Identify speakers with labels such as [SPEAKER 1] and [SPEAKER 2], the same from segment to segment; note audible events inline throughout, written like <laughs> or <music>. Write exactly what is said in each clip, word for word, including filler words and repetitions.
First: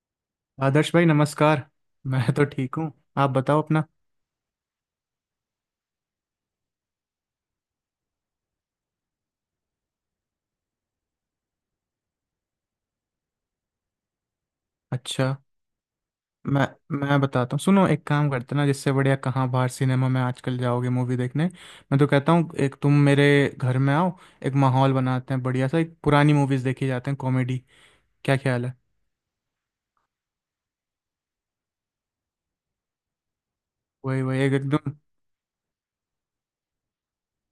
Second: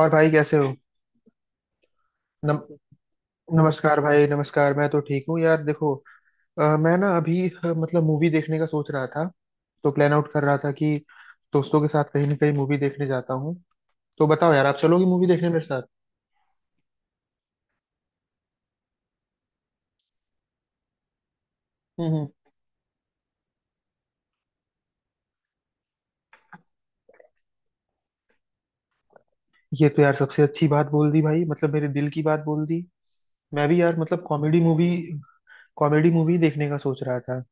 [SPEAKER 1] और भाई कैसे हो।
[SPEAKER 2] आदर्श भाई नमस्कार। मैं तो
[SPEAKER 1] नम,
[SPEAKER 2] ठीक हूँ। आप बताओ अपना।
[SPEAKER 1] नमस्कार भाई नमस्कार। मैं तो ठीक हूँ यार। देखो, अ, मैं ना अभी अ, मतलब मूवी देखने का सोच रहा था। तो प्लान आउट कर रहा था कि दोस्तों के साथ कहीं ना कहीं मूवी देखने जाता हूँ। तो बताओ यार, आप चलोगे
[SPEAKER 2] अच्छा,
[SPEAKER 1] मूवी देखने मेरे साथ?
[SPEAKER 2] मैं मैं बताता हूँ, सुनो एक काम करते ना, जिससे बढ़िया। कहाँ बाहर सिनेमा में आजकल जाओगे मूवी देखने। मैं तो
[SPEAKER 1] हम्म
[SPEAKER 2] कहता
[SPEAKER 1] हम्म।
[SPEAKER 2] हूँ एक तुम मेरे घर में आओ। एक माहौल बनाते हैं बढ़िया सा, एक पुरानी मूवीज देखी जाते हैं, कॉमेडी। क्या ख्याल है?
[SPEAKER 1] ये तो यार सबसे अच्छी बात बोल दी भाई, मतलब मेरे दिल की बात बोल दी। मैं भी यार
[SPEAKER 2] वही
[SPEAKER 1] मतलब
[SPEAKER 2] वही एक
[SPEAKER 1] कॉमेडी मूवी,
[SPEAKER 2] एकदम
[SPEAKER 1] कॉमेडी मूवी देखने का सोच रहा था।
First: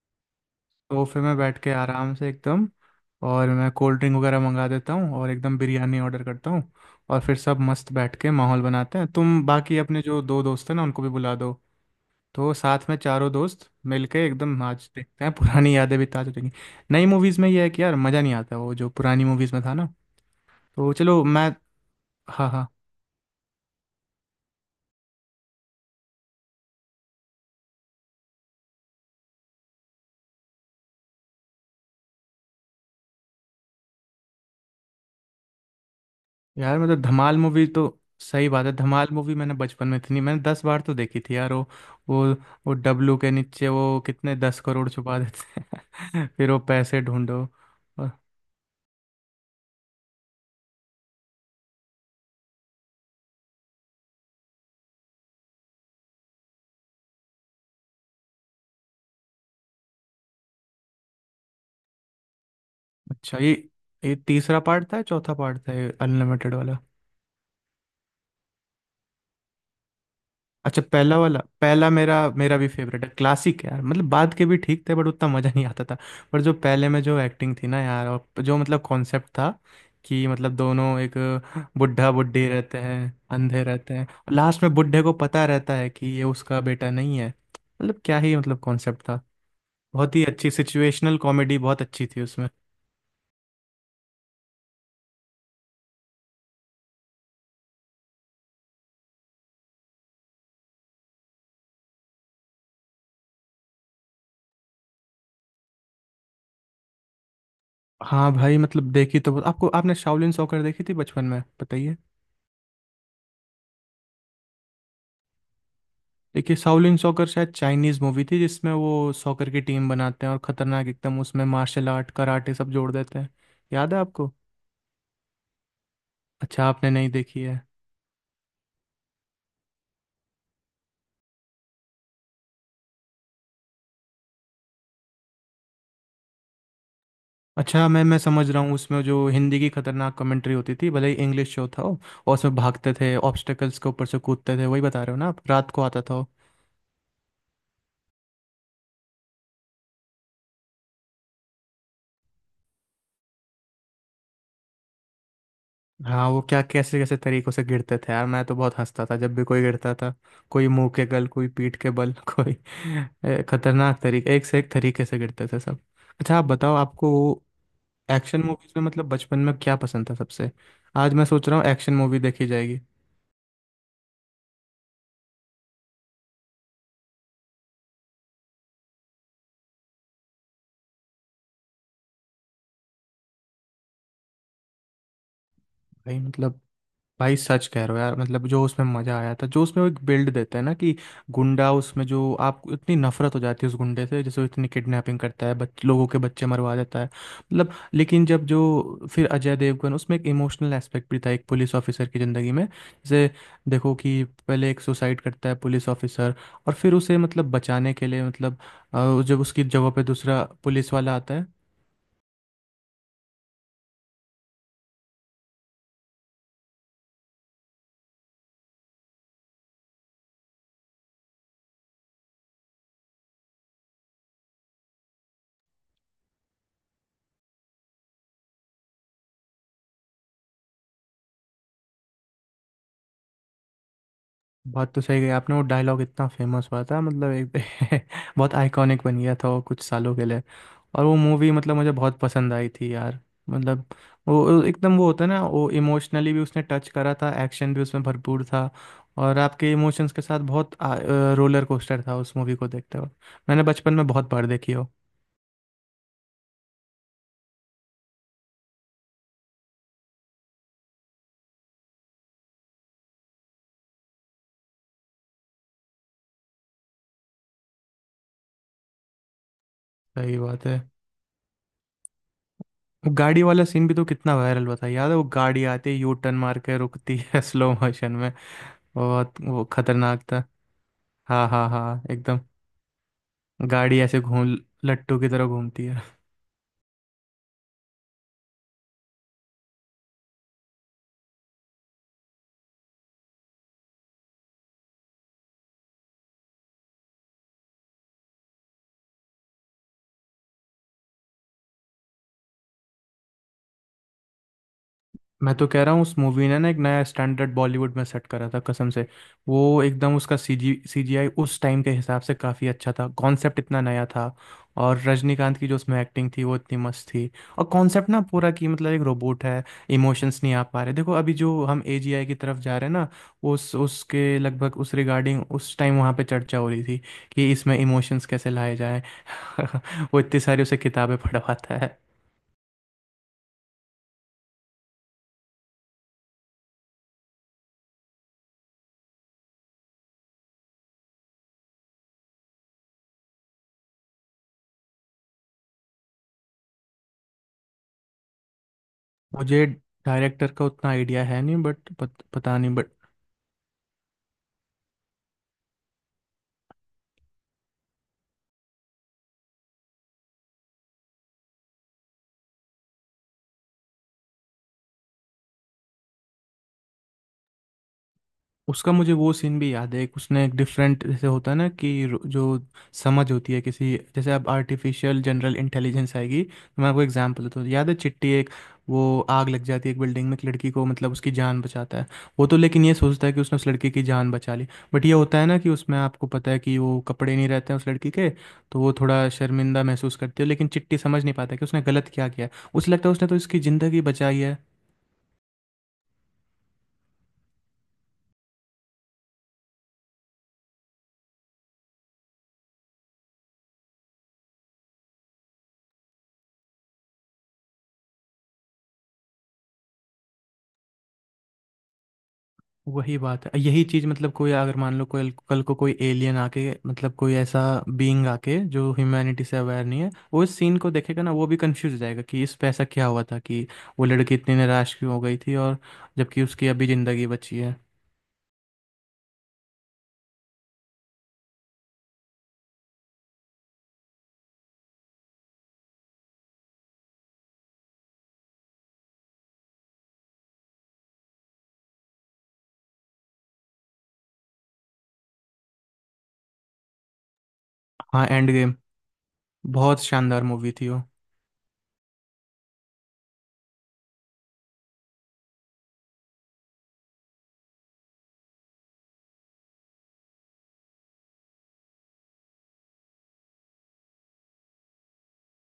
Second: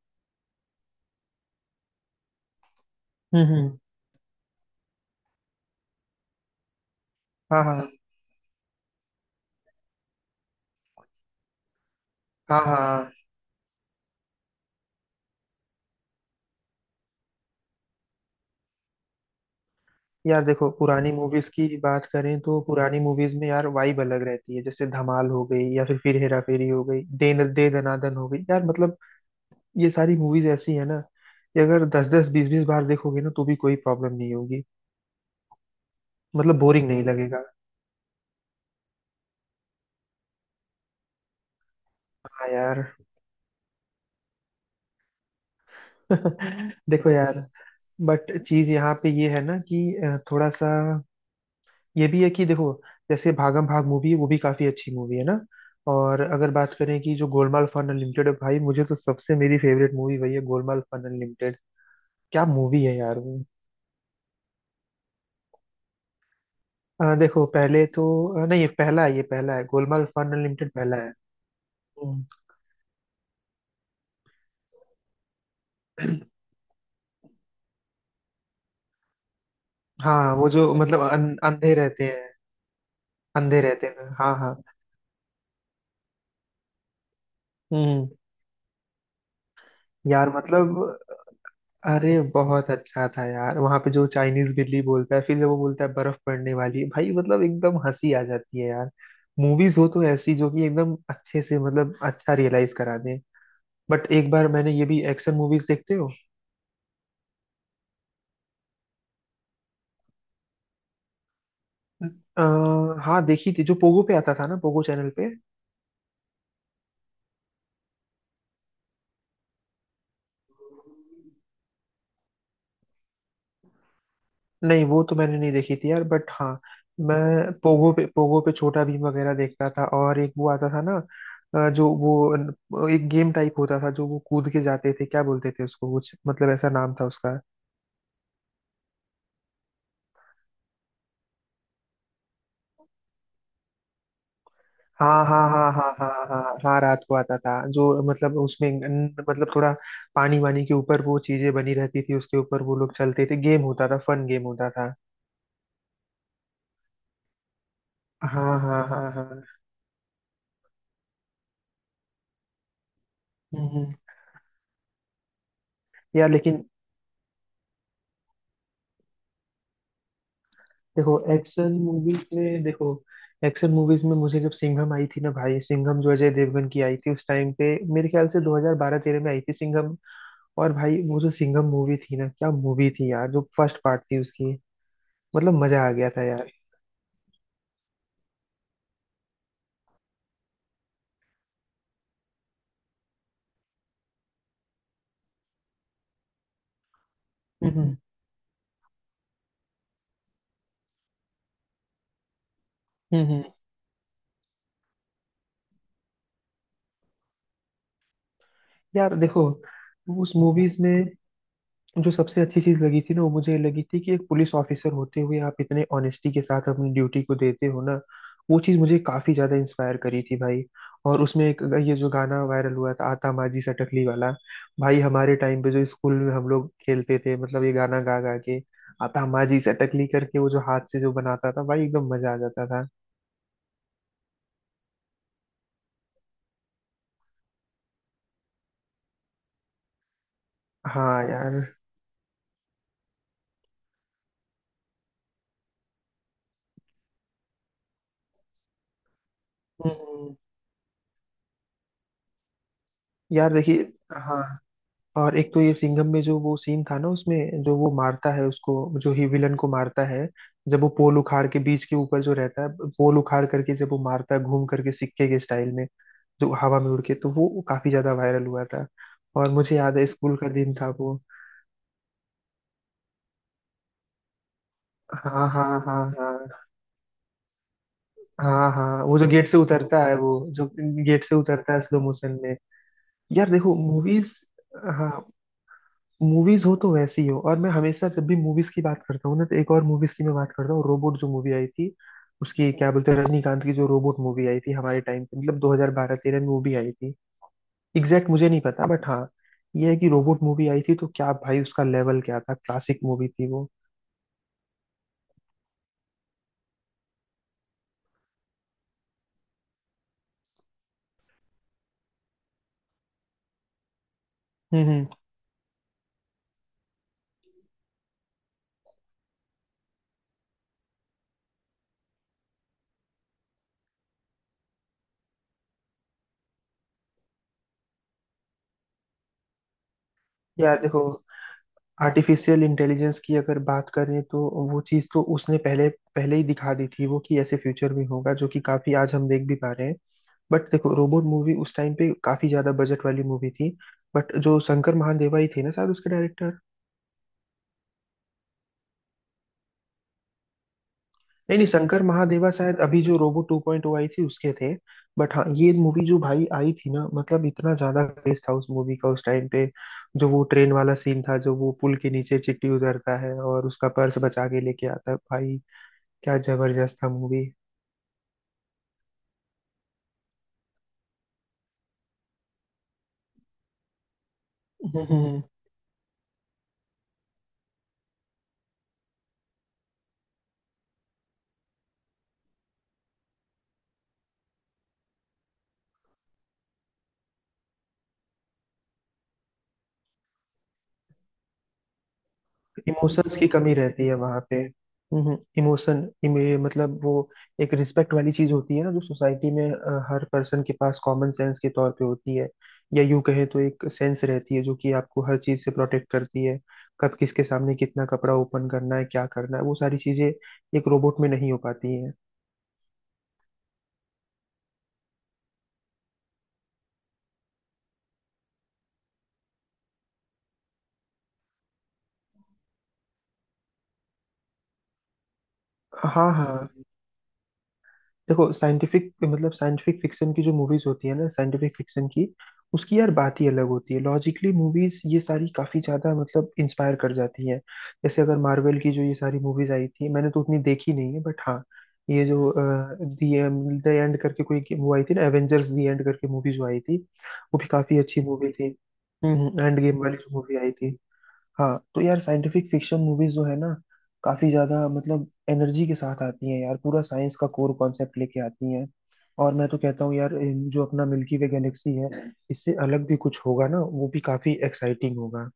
[SPEAKER 2] सोफे में बैठ के आराम से एकदम।
[SPEAKER 1] हम्म
[SPEAKER 2] और मैं
[SPEAKER 1] हम्म।
[SPEAKER 2] कोल्ड ड्रिंक वगैरह मंगा देता हूँ और एकदम बिरयानी ऑर्डर करता हूँ। और फिर सब
[SPEAKER 1] हाँ हाँ।
[SPEAKER 2] मस्त बैठ के माहौल बनाते हैं। तुम बाकी अपने जो दो दोस्त हैं ना, उनको भी बुला दो। तो
[SPEAKER 1] हाँ
[SPEAKER 2] साथ में
[SPEAKER 1] हाँ।
[SPEAKER 2] चारों दोस्त मिलके एकदम आज देखते हैं, पुरानी यादें भी ताज़ा हो जाएंगी। नई मूवीज़ में ये है कि यार मज़ा नहीं आता, वो जो पुरानी मूवीज़ में था ना।
[SPEAKER 1] यार देखो,
[SPEAKER 2] तो
[SPEAKER 1] पुरानी
[SPEAKER 2] चलो मैं,
[SPEAKER 1] मूवीज की बात करें
[SPEAKER 2] हाँ
[SPEAKER 1] तो
[SPEAKER 2] हाँ,
[SPEAKER 1] पुरानी मूवीज में यार वाइब अलग रहती है। जैसे धमाल हो गई या फिर फिर हेरा फेरी हो गई, दे न दे दनादन हो गई, यार मतलब ये सारी मूवीज ऐसी है ना कि अगर दस दस बीस बीस बार देखोगे ना तो भी कोई प्रॉब्लम नहीं होगी। मतलब
[SPEAKER 2] यार
[SPEAKER 1] बोरिंग
[SPEAKER 2] मतलब
[SPEAKER 1] नहीं
[SPEAKER 2] धमाल
[SPEAKER 1] लगेगा।
[SPEAKER 2] मूवी तो सही बात है। धमाल मूवी मैंने बचपन में इतनी, मैंने दस बार तो देखी थी यार वो। वो
[SPEAKER 1] हाँ
[SPEAKER 2] वो
[SPEAKER 1] यार।
[SPEAKER 2] डब्लू के नीचे वो कितने दस करोड़ छुपा देते हैं <laughs> फिर वो
[SPEAKER 1] <laughs>
[SPEAKER 2] पैसे
[SPEAKER 1] देखो यार,
[SPEAKER 2] ढूंढो और-।
[SPEAKER 1] बट चीज यहाँ पे ये है ना कि अ, थोड़ा सा ये भी है कि देखो, जैसे भागम भाग मूवी है, वो भी काफी अच्छी मूवी है ना। और अगर बात करें कि जो गोलमाल फन अनलिमिटेड है भाई, मुझे तो सबसे मेरी फेवरेट मूवी वही है, गोलमाल फन अनलिमिटेड। क्या मूवी है यार वो।
[SPEAKER 2] अच्छा ये ये तीसरा पार्ट था या चौथा पार्ट था ये अनलिमिटेड वाला?
[SPEAKER 1] अ, देखो पहले तो अ, नहीं, ये पहला है, ये पहला है, गोलमाल फन अनलिमिटेड
[SPEAKER 2] अच्छा
[SPEAKER 1] पहला है।
[SPEAKER 2] पहला वाला, पहला मेरा
[SPEAKER 1] हम्म।
[SPEAKER 2] मेरा भी फेवरेट है, क्लासिक है यार। मतलब बाद के भी ठीक थे बट उतना मज़ा नहीं आता था। पर जो पहले में जो एक्टिंग थी ना यार, और जो मतलब कॉन्सेप्ट था कि
[SPEAKER 1] हाँ वो
[SPEAKER 2] मतलब
[SPEAKER 1] जो
[SPEAKER 2] दोनों
[SPEAKER 1] मतलब
[SPEAKER 2] एक
[SPEAKER 1] अन, अंधे रहते
[SPEAKER 2] बुढ़ा
[SPEAKER 1] हैं,
[SPEAKER 2] बुढ़ी रहते हैं,
[SPEAKER 1] अंधे
[SPEAKER 2] अंधे
[SPEAKER 1] रहते
[SPEAKER 2] रहते हैं,
[SPEAKER 1] हैं।
[SPEAKER 2] और
[SPEAKER 1] हाँ हाँ।
[SPEAKER 2] लास्ट में बुढ़े को पता रहता है कि ये उसका बेटा नहीं है। मतलब
[SPEAKER 1] हम्म।
[SPEAKER 2] क्या ही मतलब कॉन्सेप्ट था। बहुत ही
[SPEAKER 1] यार
[SPEAKER 2] अच्छी
[SPEAKER 1] मतलब
[SPEAKER 2] सिचुएशनल कॉमेडी बहुत अच्छी
[SPEAKER 1] अरे
[SPEAKER 2] थी उसमें।
[SPEAKER 1] बहुत अच्छा था यार, वहां पे जो चाइनीज बिल्ली बोलता है, फिर जब वो बोलता है बर्फ पड़ने वाली है भाई, मतलब एकदम हंसी आ जाती है यार। मूवीज हो तो ऐसी, जो कि एकदम अच्छे से मतलब अच्छा रियलाइज करा दें। बट एक बार मैंने ये भी, एक्शन मूवीज देखते हो?
[SPEAKER 2] हाँ भाई, मतलब देखी तो, आपको आपने शाओलिन सॉकर देखी थी बचपन में, बताइए।
[SPEAKER 1] आ, हाँ देखी थी, जो पोगो पे आता था ना, पोगो चैनल पे।
[SPEAKER 2] देखिए शाओलिन सॉकर शायद चाइनीज मूवी थी, जिसमें वो सॉकर की टीम बनाते हैं और खतरनाक, एकदम उसमें मार्शल आर्ट कराटे सब जोड़ देते हैं। याद है आपको?
[SPEAKER 1] नहीं, वो तो मैंने नहीं देखी थी यार, बट हाँ,
[SPEAKER 2] अच्छा, आपने नहीं देखी
[SPEAKER 1] मैं
[SPEAKER 2] है।
[SPEAKER 1] पोगो पे पोगो पे छोटा भीम वगैरह देखता था, और एक वो आता था ना अ, जो वो न- एक गेम टाइप होता था, जो वो कूद के जाते थे, क्या बोलते थे उसको कुछ, मतलब ऐसा नाम था उसका।
[SPEAKER 2] अच्छा, मैं मैं समझ रहा हूँ, उसमें जो हिंदी की खतरनाक कमेंट्री होती थी भले ही इंग्लिश शो था वो। और उसमें भागते थे, ऑब्स्टेकल्स के ऊपर से कूदते थे, वही बता रहे हो
[SPEAKER 1] हाँ
[SPEAKER 2] ना
[SPEAKER 1] हाँ
[SPEAKER 2] आप,
[SPEAKER 1] हाँ
[SPEAKER 2] रात को
[SPEAKER 1] हाँ
[SPEAKER 2] आता
[SPEAKER 1] हाँ
[SPEAKER 2] था वो।
[SPEAKER 1] हाँ हाँ हाँ, रात को आता था जो, मतलब उसमें न- मतलब थोड़ा पानी वानी के ऊपर वो चीजें बनी रहती थी, उसके ऊपर वो लोग चलते थे, गेम होता था, फन गेम होता था।
[SPEAKER 2] हाँ, वो क्या कैसे कैसे तरीकों से गिरते थे यार, मैं तो
[SPEAKER 1] हाँ
[SPEAKER 2] बहुत
[SPEAKER 1] हाँ हाँ
[SPEAKER 2] हंसता था जब
[SPEAKER 1] हाँ।
[SPEAKER 2] भी कोई गिरता था। कोई मुंह के बल, कोई पीठ के बल <laughs> कोई ए,
[SPEAKER 1] हम्म हम्म।
[SPEAKER 2] खतरनाक तरीके, एक से एक तरीके से गिरते थे सब।
[SPEAKER 1] यार
[SPEAKER 2] अच्छा आप
[SPEAKER 1] लेकिन,
[SPEAKER 2] बताओ, आपको एक्शन मूवीज में मतलब बचपन में क्या पसंद था सबसे? आज
[SPEAKER 1] देखो
[SPEAKER 2] मैं सोच रहा हूँ
[SPEAKER 1] एक्शन
[SPEAKER 2] एक्शन मूवी
[SPEAKER 1] मूवीज
[SPEAKER 2] देखी
[SPEAKER 1] में,
[SPEAKER 2] जाएगी।
[SPEAKER 1] देखो एक्शन मूवीज में मुझे जब सिंघम आई थी ना भाई, सिंघम जो अजय देवगन की आई थी, उस टाइम पे मेरे ख्याल से दो हज़ार बारह-तेरह में आई थी सिंघम। और भाई वो जो सिंघम मूवी थी ना, क्या मूवी थी यार, जो फर्स्ट पार्ट थी उसकी, मतलब मजा आ गया
[SPEAKER 2] भाई
[SPEAKER 1] था यार।
[SPEAKER 2] मतलब, भाई सच कह रहे हो यार। मतलब जो उसमें मज़ा आया था, जो उसमें वो एक बिल्ड देते हैं ना कि गुंडा उसमें, जो आपको इतनी नफरत हो जाती है उस गुंडे से, जैसे वो इतनी किडनैपिंग करता है, बच, लोगों के बच्चे मरवा देता है मतलब।
[SPEAKER 1] हम्म
[SPEAKER 2] लेकिन जब जो फिर अजय देवगन, उसमें एक इमोशनल एस्पेक्ट भी था एक पुलिस ऑफिसर की ज़िंदगी में।
[SPEAKER 1] हम्म।
[SPEAKER 2] जैसे
[SPEAKER 1] हम्म।
[SPEAKER 2] देखो कि पहले एक सुसाइड करता है पुलिस ऑफिसर, और फिर उसे मतलब बचाने के लिए मतलब
[SPEAKER 1] यार
[SPEAKER 2] अ, जब
[SPEAKER 1] देखो,
[SPEAKER 2] उसकी जगह पे
[SPEAKER 1] उस
[SPEAKER 2] दूसरा
[SPEAKER 1] मूवीज
[SPEAKER 2] पुलिस
[SPEAKER 1] में
[SPEAKER 2] वाला आता है।
[SPEAKER 1] जो सबसे अच्छी चीज लगी थी ना, वो मुझे ये लगी थी कि एक पुलिस ऑफिसर होते हुए आप इतने ऑनेस्टी के साथ अपनी ड्यूटी को देते हो ना, वो चीज मुझे काफी ज्यादा इंस्पायर करी थी भाई। और उसमें एक ये जो गाना वायरल हुआ था, आता माझी सटकली वाला, भाई हमारे टाइम पे जो स्कूल में हम लोग खेलते थे, मतलब ये गाना गा गा के आता माझी सटकली करके, वो जो हाथ से जो बनाता था भाई, एकदम मजा आ जाता था।
[SPEAKER 2] बात तो सही है आपने, वो डायलॉग इतना फेमस हुआ था मतलब एक <laughs> बहुत आइकॉनिक बन गया था वो कुछ सालों के लिए। और वो
[SPEAKER 1] हाँ
[SPEAKER 2] मूवी
[SPEAKER 1] यार।
[SPEAKER 2] मतलब मुझे बहुत पसंद आई थी यार। मतलब वो वो एकदम, वो होता है ना, वो इमोशनली भी उसने टच करा था, एक्शन भी उसमें भरपूर था। और आपके इमोशंस के
[SPEAKER 1] हम्म।
[SPEAKER 2] साथ बहुत आ, रोलर कोस्टर था उस मूवी को देखते वक्त।
[SPEAKER 1] यार
[SPEAKER 2] मैंने
[SPEAKER 1] देखिए,
[SPEAKER 2] बचपन में बहुत बार
[SPEAKER 1] हाँ
[SPEAKER 2] देखी हो।
[SPEAKER 1] और एक तो ये सिंघम में जो वो सीन था ना, उसमें जो वो मारता है उसको, जो ही विलन को मारता है, जब वो पोल उखाड़ के बीच के ऊपर जो रहता है, पोल उखाड़ करके जब वो मारता है घूम करके, सिक्के के स्टाइल में जो हवा में उड़ के, तो वो काफी ज्यादा वायरल हुआ था। और मुझे याद है,
[SPEAKER 2] सही
[SPEAKER 1] स्कूल का
[SPEAKER 2] बात है,
[SPEAKER 1] दिन था वो।
[SPEAKER 2] वो गाड़ी वाला सीन भी तो कितना वायरल हुआ था, याद है वो
[SPEAKER 1] हाँ
[SPEAKER 2] गाड़ी
[SPEAKER 1] हाँ
[SPEAKER 2] आती है
[SPEAKER 1] हाँ
[SPEAKER 2] यू टर्न मार
[SPEAKER 1] हाँ
[SPEAKER 2] के रुकती है <laughs> स्लो मोशन में।
[SPEAKER 1] हाँ। हाँ वो जो
[SPEAKER 2] बहुत
[SPEAKER 1] गेट से
[SPEAKER 2] वो
[SPEAKER 1] उतरता है,
[SPEAKER 2] खतरनाक
[SPEAKER 1] वो
[SPEAKER 2] था।
[SPEAKER 1] जो गेट से
[SPEAKER 2] हाँ हाँ
[SPEAKER 1] उतरता है
[SPEAKER 2] हाँ
[SPEAKER 1] स्लो
[SPEAKER 2] एकदम,
[SPEAKER 1] मोशन में। यार देखो
[SPEAKER 2] गाड़ी ऐसे
[SPEAKER 1] मूवीज,
[SPEAKER 2] घूम
[SPEAKER 1] हाँ,
[SPEAKER 2] लट्टू की तरह घूमती है।
[SPEAKER 1] मूवीज हो तो वैसी हो। और मैं हमेशा जब भी मूवीज की बात करता हूँ ना, तो एक और मूवीज की मैं बात करता हूँ, रोबोट जो मूवी आई थी, उसकी क्या बोलते हैं, रजनीकांत की जो रोबोट मूवी आई थी हमारे टाइम पे, मतलब दो हज़ार बारह-तेरह में वो भी आई थी। एग्जैक्ट मुझे नहीं पता, बट हाँ, ये है कि रोबोट मूवी आई थी तो क्या भाई, उसका लेवल क्या था, क्लासिक मूवी थी वो।
[SPEAKER 2] मैं तो कह रहा हूँ उस मूवी ने ना एक नया स्टैंडर्ड बॉलीवुड में सेट करा था कसम से। वो एकदम उसका सीजी सीजीआई उस टाइम के हिसाब से काफ़ी अच्छा था, कॉन्सेप्ट इतना नया था।
[SPEAKER 1] हम्म
[SPEAKER 2] और
[SPEAKER 1] हम्म।
[SPEAKER 2] रजनीकांत की जो उसमें एक्टिंग थी वो इतनी मस्त थी। और कॉन्सेप्ट ना पूरा कि मतलब एक रोबोट है, इमोशंस नहीं आ पा रहे। देखो अभी जो हम एजीआई की तरफ जा रहे हैं ना, उस उसके लगभग उस रिगार्डिंग उस टाइम वहाँ पे चर्चा हो रही थी कि इसमें इमोशंस कैसे लाए जाएं। <laughs> वो इतनी सारी उसे
[SPEAKER 1] यार देखो,
[SPEAKER 2] किताबें पढ़वाता है।
[SPEAKER 1] आर्टिफिशियल इंटेलिजेंस की अगर बात करें तो वो चीज़ तो उसने पहले, पहले ही दिखा दी थी, वो कि ऐसे फ्यूचर में होगा जो कि काफी आज हम देख भी पा रहे हैं। बट देखो, रोबोट मूवी उस टाइम पे काफी ज्यादा बजट वाली मूवी थी। बट जो शंकर महादेवा ही थे ना शायद, उसके डायरेक्टर।
[SPEAKER 2] मुझे डायरेक्टर का उतना आइडिया है नहीं
[SPEAKER 1] नहीं नहीं,
[SPEAKER 2] बट
[SPEAKER 1] शंकर
[SPEAKER 2] पत,
[SPEAKER 1] महादेवा
[SPEAKER 2] पता नहीं
[SPEAKER 1] शायद
[SPEAKER 2] बट
[SPEAKER 1] अभी जो रोबो टू पॉइंट ओ आई थी, उसके थे। बट हाँ, ये मूवी जो भाई आई थी ना, मतलब इतना ज्यादा क्रेज था उस मूवी का उस टाइम पे। जो वो ट्रेन वाला सीन था, जो वो पुल के नीचे चिट्टी उतरता है और उसका पर्स बचा के लेके आता है भाई, क्या जबरदस्त था मूवी।
[SPEAKER 2] उसका मुझे वो सीन भी याद है। एक उसने एक डिफरेंट, जैसे होता है ना कि रो- जो समझ होती है किसी, जैसे अब आर्टिफिशियल जनरल इंटेलिजेंस आएगी, तो मैं आपको एग्जांपल देता हूँ। याद है चिट्टी एक, वो आग लग जाती है एक बिल्डिंग में, एक लड़की को मतलब उसकी जान बचाता है। वो तो लेकिन ये सोचता है कि उसने उस लड़की की जान बचा ली। बट ये होता है ना कि उसमें आपको पता है कि वो कपड़े नहीं रहते हैं उस लड़की के। तो वो थोड़ा शर्मिंदा महसूस करती है, लेकिन चिट्टी समझ नहीं पाता कि उसने गलत क्या किया है। उसे लगता है उसने तो
[SPEAKER 1] इमोशंस की
[SPEAKER 2] इसकी
[SPEAKER 1] कमी
[SPEAKER 2] ज़िंदगी
[SPEAKER 1] रहती है
[SPEAKER 2] बचाई
[SPEAKER 1] वहां
[SPEAKER 2] है।
[SPEAKER 1] पे। हम्म, इमोशन इमे, मतलब वो एक रिस्पेक्ट वाली चीज होती है ना, जो सोसाइटी में अ, हर पर्सन के पास कॉमन सेंस के तौर पे होती है। या यूं कहें तो एक सेंस रहती है जो कि आपको हर चीज से प्रोटेक्ट करती है। कब किसके सामने कितना कपड़ा ओपन करना है, क्या करना है, वो सारी चीजें एक रोबोट में नहीं हो पाती हैं।
[SPEAKER 2] वही बात है, यही चीज मतलब कोई, अगर मान लो कोई कल को कोई एलियन आके, मतलब कोई ऐसा बीइंग आके जो ह्यूमैनिटी से अवेयर नहीं है, वो इस सीन को देखेगा ना, वो भी कंफ्यूज हो जाएगा कि इस पैसा क्या हुआ था, कि वो लड़की इतनी निराश क्यों हो गई थी और
[SPEAKER 1] हाँ
[SPEAKER 2] जबकि
[SPEAKER 1] हाँ।
[SPEAKER 2] उसकी अभी जिंदगी बची है।
[SPEAKER 1] देखो साइंटिफिक, मतलब साइंटिफिक फिक्शन की जो मूवीज होती है ना, साइंटिफिक फिक्शन की, उसकी यार बात ही अलग होती है। लॉजिकली मूवीज ये सारी काफी ज्यादा मतलब इंस्पायर कर जाती हैं। जैसे अगर मार्वल की जो ये सारी मूवीज आई थी, मैंने तो उतनी देखी नहीं है बट हाँ, ये जो दी द एंड करके कोई वो आई थी ना, एवेंजर्स दी एंड करके मूवी जो आई थी, वो भी काफी अच्छी
[SPEAKER 2] हाँ, एंड
[SPEAKER 1] मूवी थी।
[SPEAKER 2] गेम,
[SPEAKER 1] हम्म, एंड
[SPEAKER 2] बहुत
[SPEAKER 1] गेम वाली जो
[SPEAKER 2] शानदार
[SPEAKER 1] मूवी
[SPEAKER 2] मूवी
[SPEAKER 1] आई
[SPEAKER 2] थी वो।
[SPEAKER 1] थी। हाँ तो यार, साइंटिफिक फिक्शन मूवीज जो है ना, काफी ज्यादा मतलब एनर्जी के साथ आती हैं यार, पूरा साइंस का कोर कॉन्सेप्ट लेके आती हैं। और मैं तो कहता हूँ यार, इन- जो अपना मिल्की वे गैलेक्सी है, इससे अलग भी कुछ होगा ना, वो भी काफी एक्साइटिंग होगा।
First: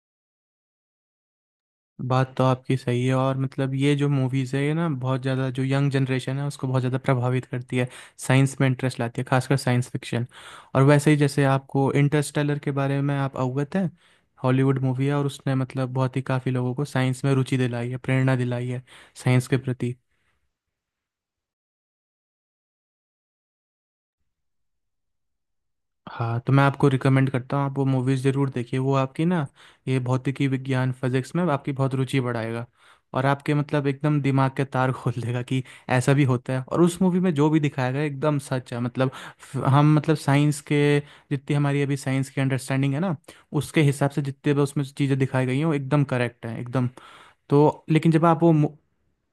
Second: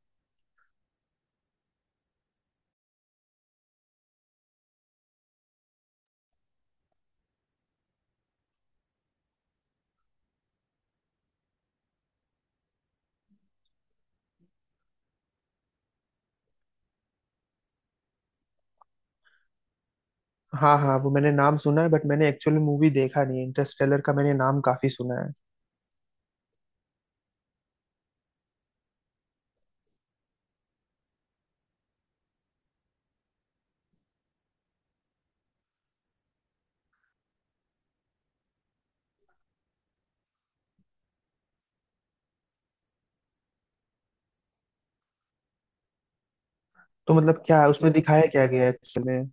[SPEAKER 2] बात तो आपकी सही है, और मतलब ये जो मूवीज़ है ये ना बहुत ज़्यादा, जो यंग जनरेशन है उसको बहुत ज़्यादा प्रभावित करती है। साइंस में इंटरेस्ट लाती है, खासकर साइंस फिक्शन। और वैसे ही जैसे आपको इंटरस्टेलर के बारे में, आप अवगत हैं। हॉलीवुड मूवी है और उसने मतलब बहुत ही, काफ़ी लोगों को साइंस में रुचि दिलाई है, प्रेरणा दिलाई है साइंस के प्रति।
[SPEAKER 1] हाँ हाँ, वो मैंने नाम सुना है, बट मैंने एक्चुअली मूवी देखा नहीं है। इंटरस्टेलर का मैंने नाम काफी सुना है।
[SPEAKER 2] हाँ, तो मैं आपको रिकमेंड करता हूँ, आप वो मूवीज़ ज़रूर देखिए। वो आपकी ना ये भौतिकी विज्ञान, फिजिक्स में आपकी बहुत रुचि बढ़ाएगा। और आपके मतलब एकदम दिमाग के तार <laughs> खोल देगा कि ऐसा भी होता है। और उस मूवी में जो भी दिखाया गया है, एकदम सच है। मतलब फ- हम मतलब साइंस के, जितनी हमारी अभी साइंस की अंडरस्टैंडिंग है ना, उसके हिसाब से जितने भी उसमें चीज़ें दिखाई गई हैं वो एकदम करेक्ट है, एकदम।
[SPEAKER 1] तो मतलब क्या है,
[SPEAKER 2] तो
[SPEAKER 1] उसमें
[SPEAKER 2] लेकिन जब
[SPEAKER 1] दिखाया
[SPEAKER 2] आप
[SPEAKER 1] क्या
[SPEAKER 2] वो,
[SPEAKER 1] गया है एक्चुअली में?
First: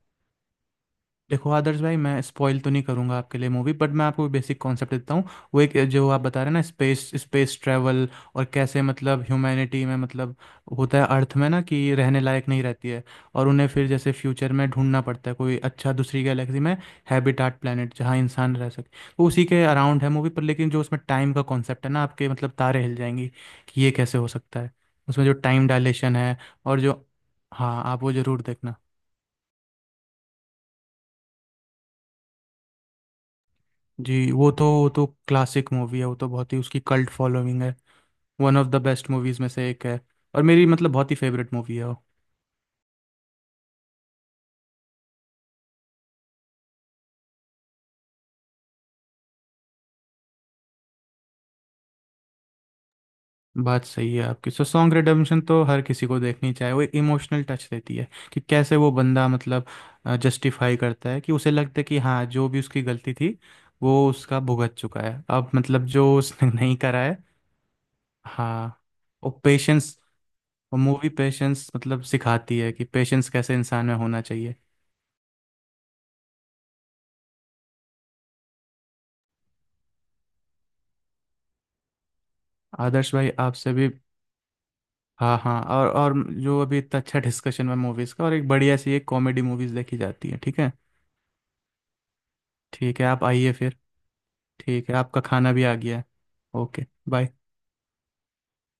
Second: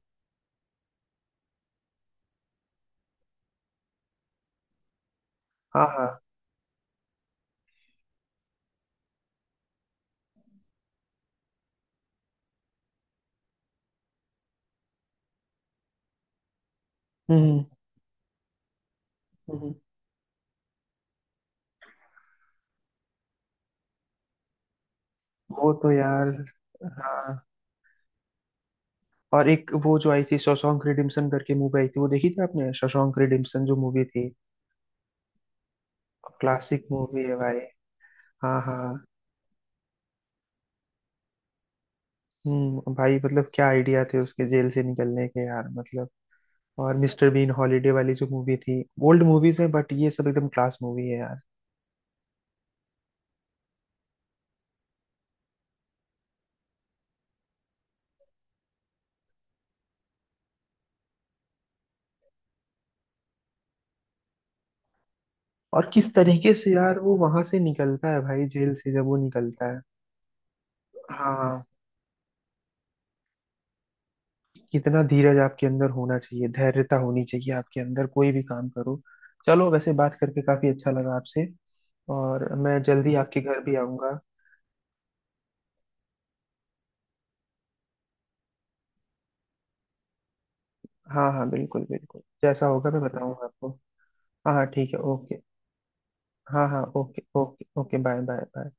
[SPEAKER 2] देखो आदर्श भाई मैं स्पॉइल तो नहीं करूंगा आपके लिए मूवी, बट मैं आपको बेसिक कॉन्सेप्ट देता हूँ। वो एक
[SPEAKER 1] हाँ
[SPEAKER 2] जो
[SPEAKER 1] हाँ।
[SPEAKER 2] आप बता रहे हैं ना, स्पेस स्पेस ट्रैवल, और कैसे मतलब ह्यूमैनिटी में मतलब होता है, अर्थ में ना कि रहने लायक नहीं रहती है। और उन्हें फिर जैसे फ्यूचर में ढूंढना पड़ता है कोई अच्छा दूसरी गैलेक्सी में हैबिटाट
[SPEAKER 1] हम्म
[SPEAKER 2] प्लानट, जहाँ इंसान रह सके। वो उसी
[SPEAKER 1] हम्म,
[SPEAKER 2] के
[SPEAKER 1] हम्म।
[SPEAKER 2] अराउंड है मूवी। पर लेकिन जो उसमें टाइम का कॉन्सेप्ट है ना, आपके मतलब तारे हिल जाएंगी कि ये कैसे हो सकता है। उसमें जो टाइम
[SPEAKER 1] वो तो
[SPEAKER 2] डायलेशन
[SPEAKER 1] यार,
[SPEAKER 2] है, और जो,
[SPEAKER 1] हाँ।
[SPEAKER 2] हाँ आप वो ज़रूर देखना।
[SPEAKER 1] और एक वो जो आई थी, शॉशैंक रिडेम्पशन करके मूवी आई थी, वो देखी थी आपने, शॉशैंक रिडेम्पशन जो मूवी थी?
[SPEAKER 2] जी वो तो, वो तो क्लासिक मूवी है, वो तो बहुत ही उसकी
[SPEAKER 1] क्लासिक
[SPEAKER 2] कल्ट
[SPEAKER 1] मूवी है भाई।
[SPEAKER 2] फॉलोइंग है। वन
[SPEAKER 1] हाँ
[SPEAKER 2] ऑफ द
[SPEAKER 1] हाँ।
[SPEAKER 2] बेस्ट मूवीज में से एक है। और मेरी मतलब बहुत ही फेवरेट मूवी है वो।
[SPEAKER 1] हम्म, भाई मतलब क्या आइडिया थे उसके जेल से निकलने के यार, मतलब। और मिस्टर बीन हॉलीडे वाली जो मूवी थी, ओल्ड मूवीज हैं बट ये सब एकदम क्लास मूवी है यार।
[SPEAKER 2] बात सही है आपकी, सो सॉन्ग रिडेम्पशन तो हर किसी को देखनी चाहिए, वो एक इमोशनल टच देती है कि कैसे वो बंदा मतलब जस्टिफाई करता है, कि उसे लगता है कि हाँ जो भी उसकी गलती थी वो उसका भुगत चुका है अब, मतलब
[SPEAKER 1] और
[SPEAKER 2] जो
[SPEAKER 1] किस
[SPEAKER 2] उसने <laughs>
[SPEAKER 1] तरीके से
[SPEAKER 2] नहीं
[SPEAKER 1] यार
[SPEAKER 2] करा
[SPEAKER 1] वो
[SPEAKER 2] है।
[SPEAKER 1] वहां से निकलता है भाई, जेल
[SPEAKER 2] हाँ,
[SPEAKER 1] से जब वो
[SPEAKER 2] वो
[SPEAKER 1] निकलता है।
[SPEAKER 2] पेशेंस, वो मूवी
[SPEAKER 1] हाँ।
[SPEAKER 2] पेशेंस मतलब सिखाती है कि पेशेंस कैसे इंसान में होना चाहिए।
[SPEAKER 1] कितना धीरज आपके अंदर होना चाहिए, धैर्यता होनी चाहिए आपके अंदर, कोई भी काम करो। चलो, वैसे बात करके काफी अच्छा लगा आपसे। और मैं जल्दी,
[SPEAKER 2] आदर्श
[SPEAKER 1] हम्म।
[SPEAKER 2] भाई
[SPEAKER 1] आपके घर
[SPEAKER 2] आपसे
[SPEAKER 1] भी
[SPEAKER 2] भी,
[SPEAKER 1] आऊँगा।
[SPEAKER 2] हाँ हाँ, और और जो अभी इतना अच्छा डिस्कशन है मूवीज़ का, और एक बढ़िया सी एक कॉमेडी मूवीज़ देखी जाती है, ठीक है।
[SPEAKER 1] हाँ हाँ बिल्कुल, बिल्कुल जैसा होगा
[SPEAKER 2] ठीक
[SPEAKER 1] मैं
[SPEAKER 2] है, आप
[SPEAKER 1] बताऊँगा
[SPEAKER 2] आइए
[SPEAKER 1] आपको।
[SPEAKER 2] फिर।
[SPEAKER 1] हाँ हाँ
[SPEAKER 2] ठीक
[SPEAKER 1] ठीक
[SPEAKER 2] है,
[SPEAKER 1] है,
[SPEAKER 2] आपका
[SPEAKER 1] ओके।
[SPEAKER 2] खाना भी आ गया है।
[SPEAKER 1] हाँ हाँ
[SPEAKER 2] okay
[SPEAKER 1] okay
[SPEAKER 2] bye.
[SPEAKER 1] Okay okay, bye bye bye.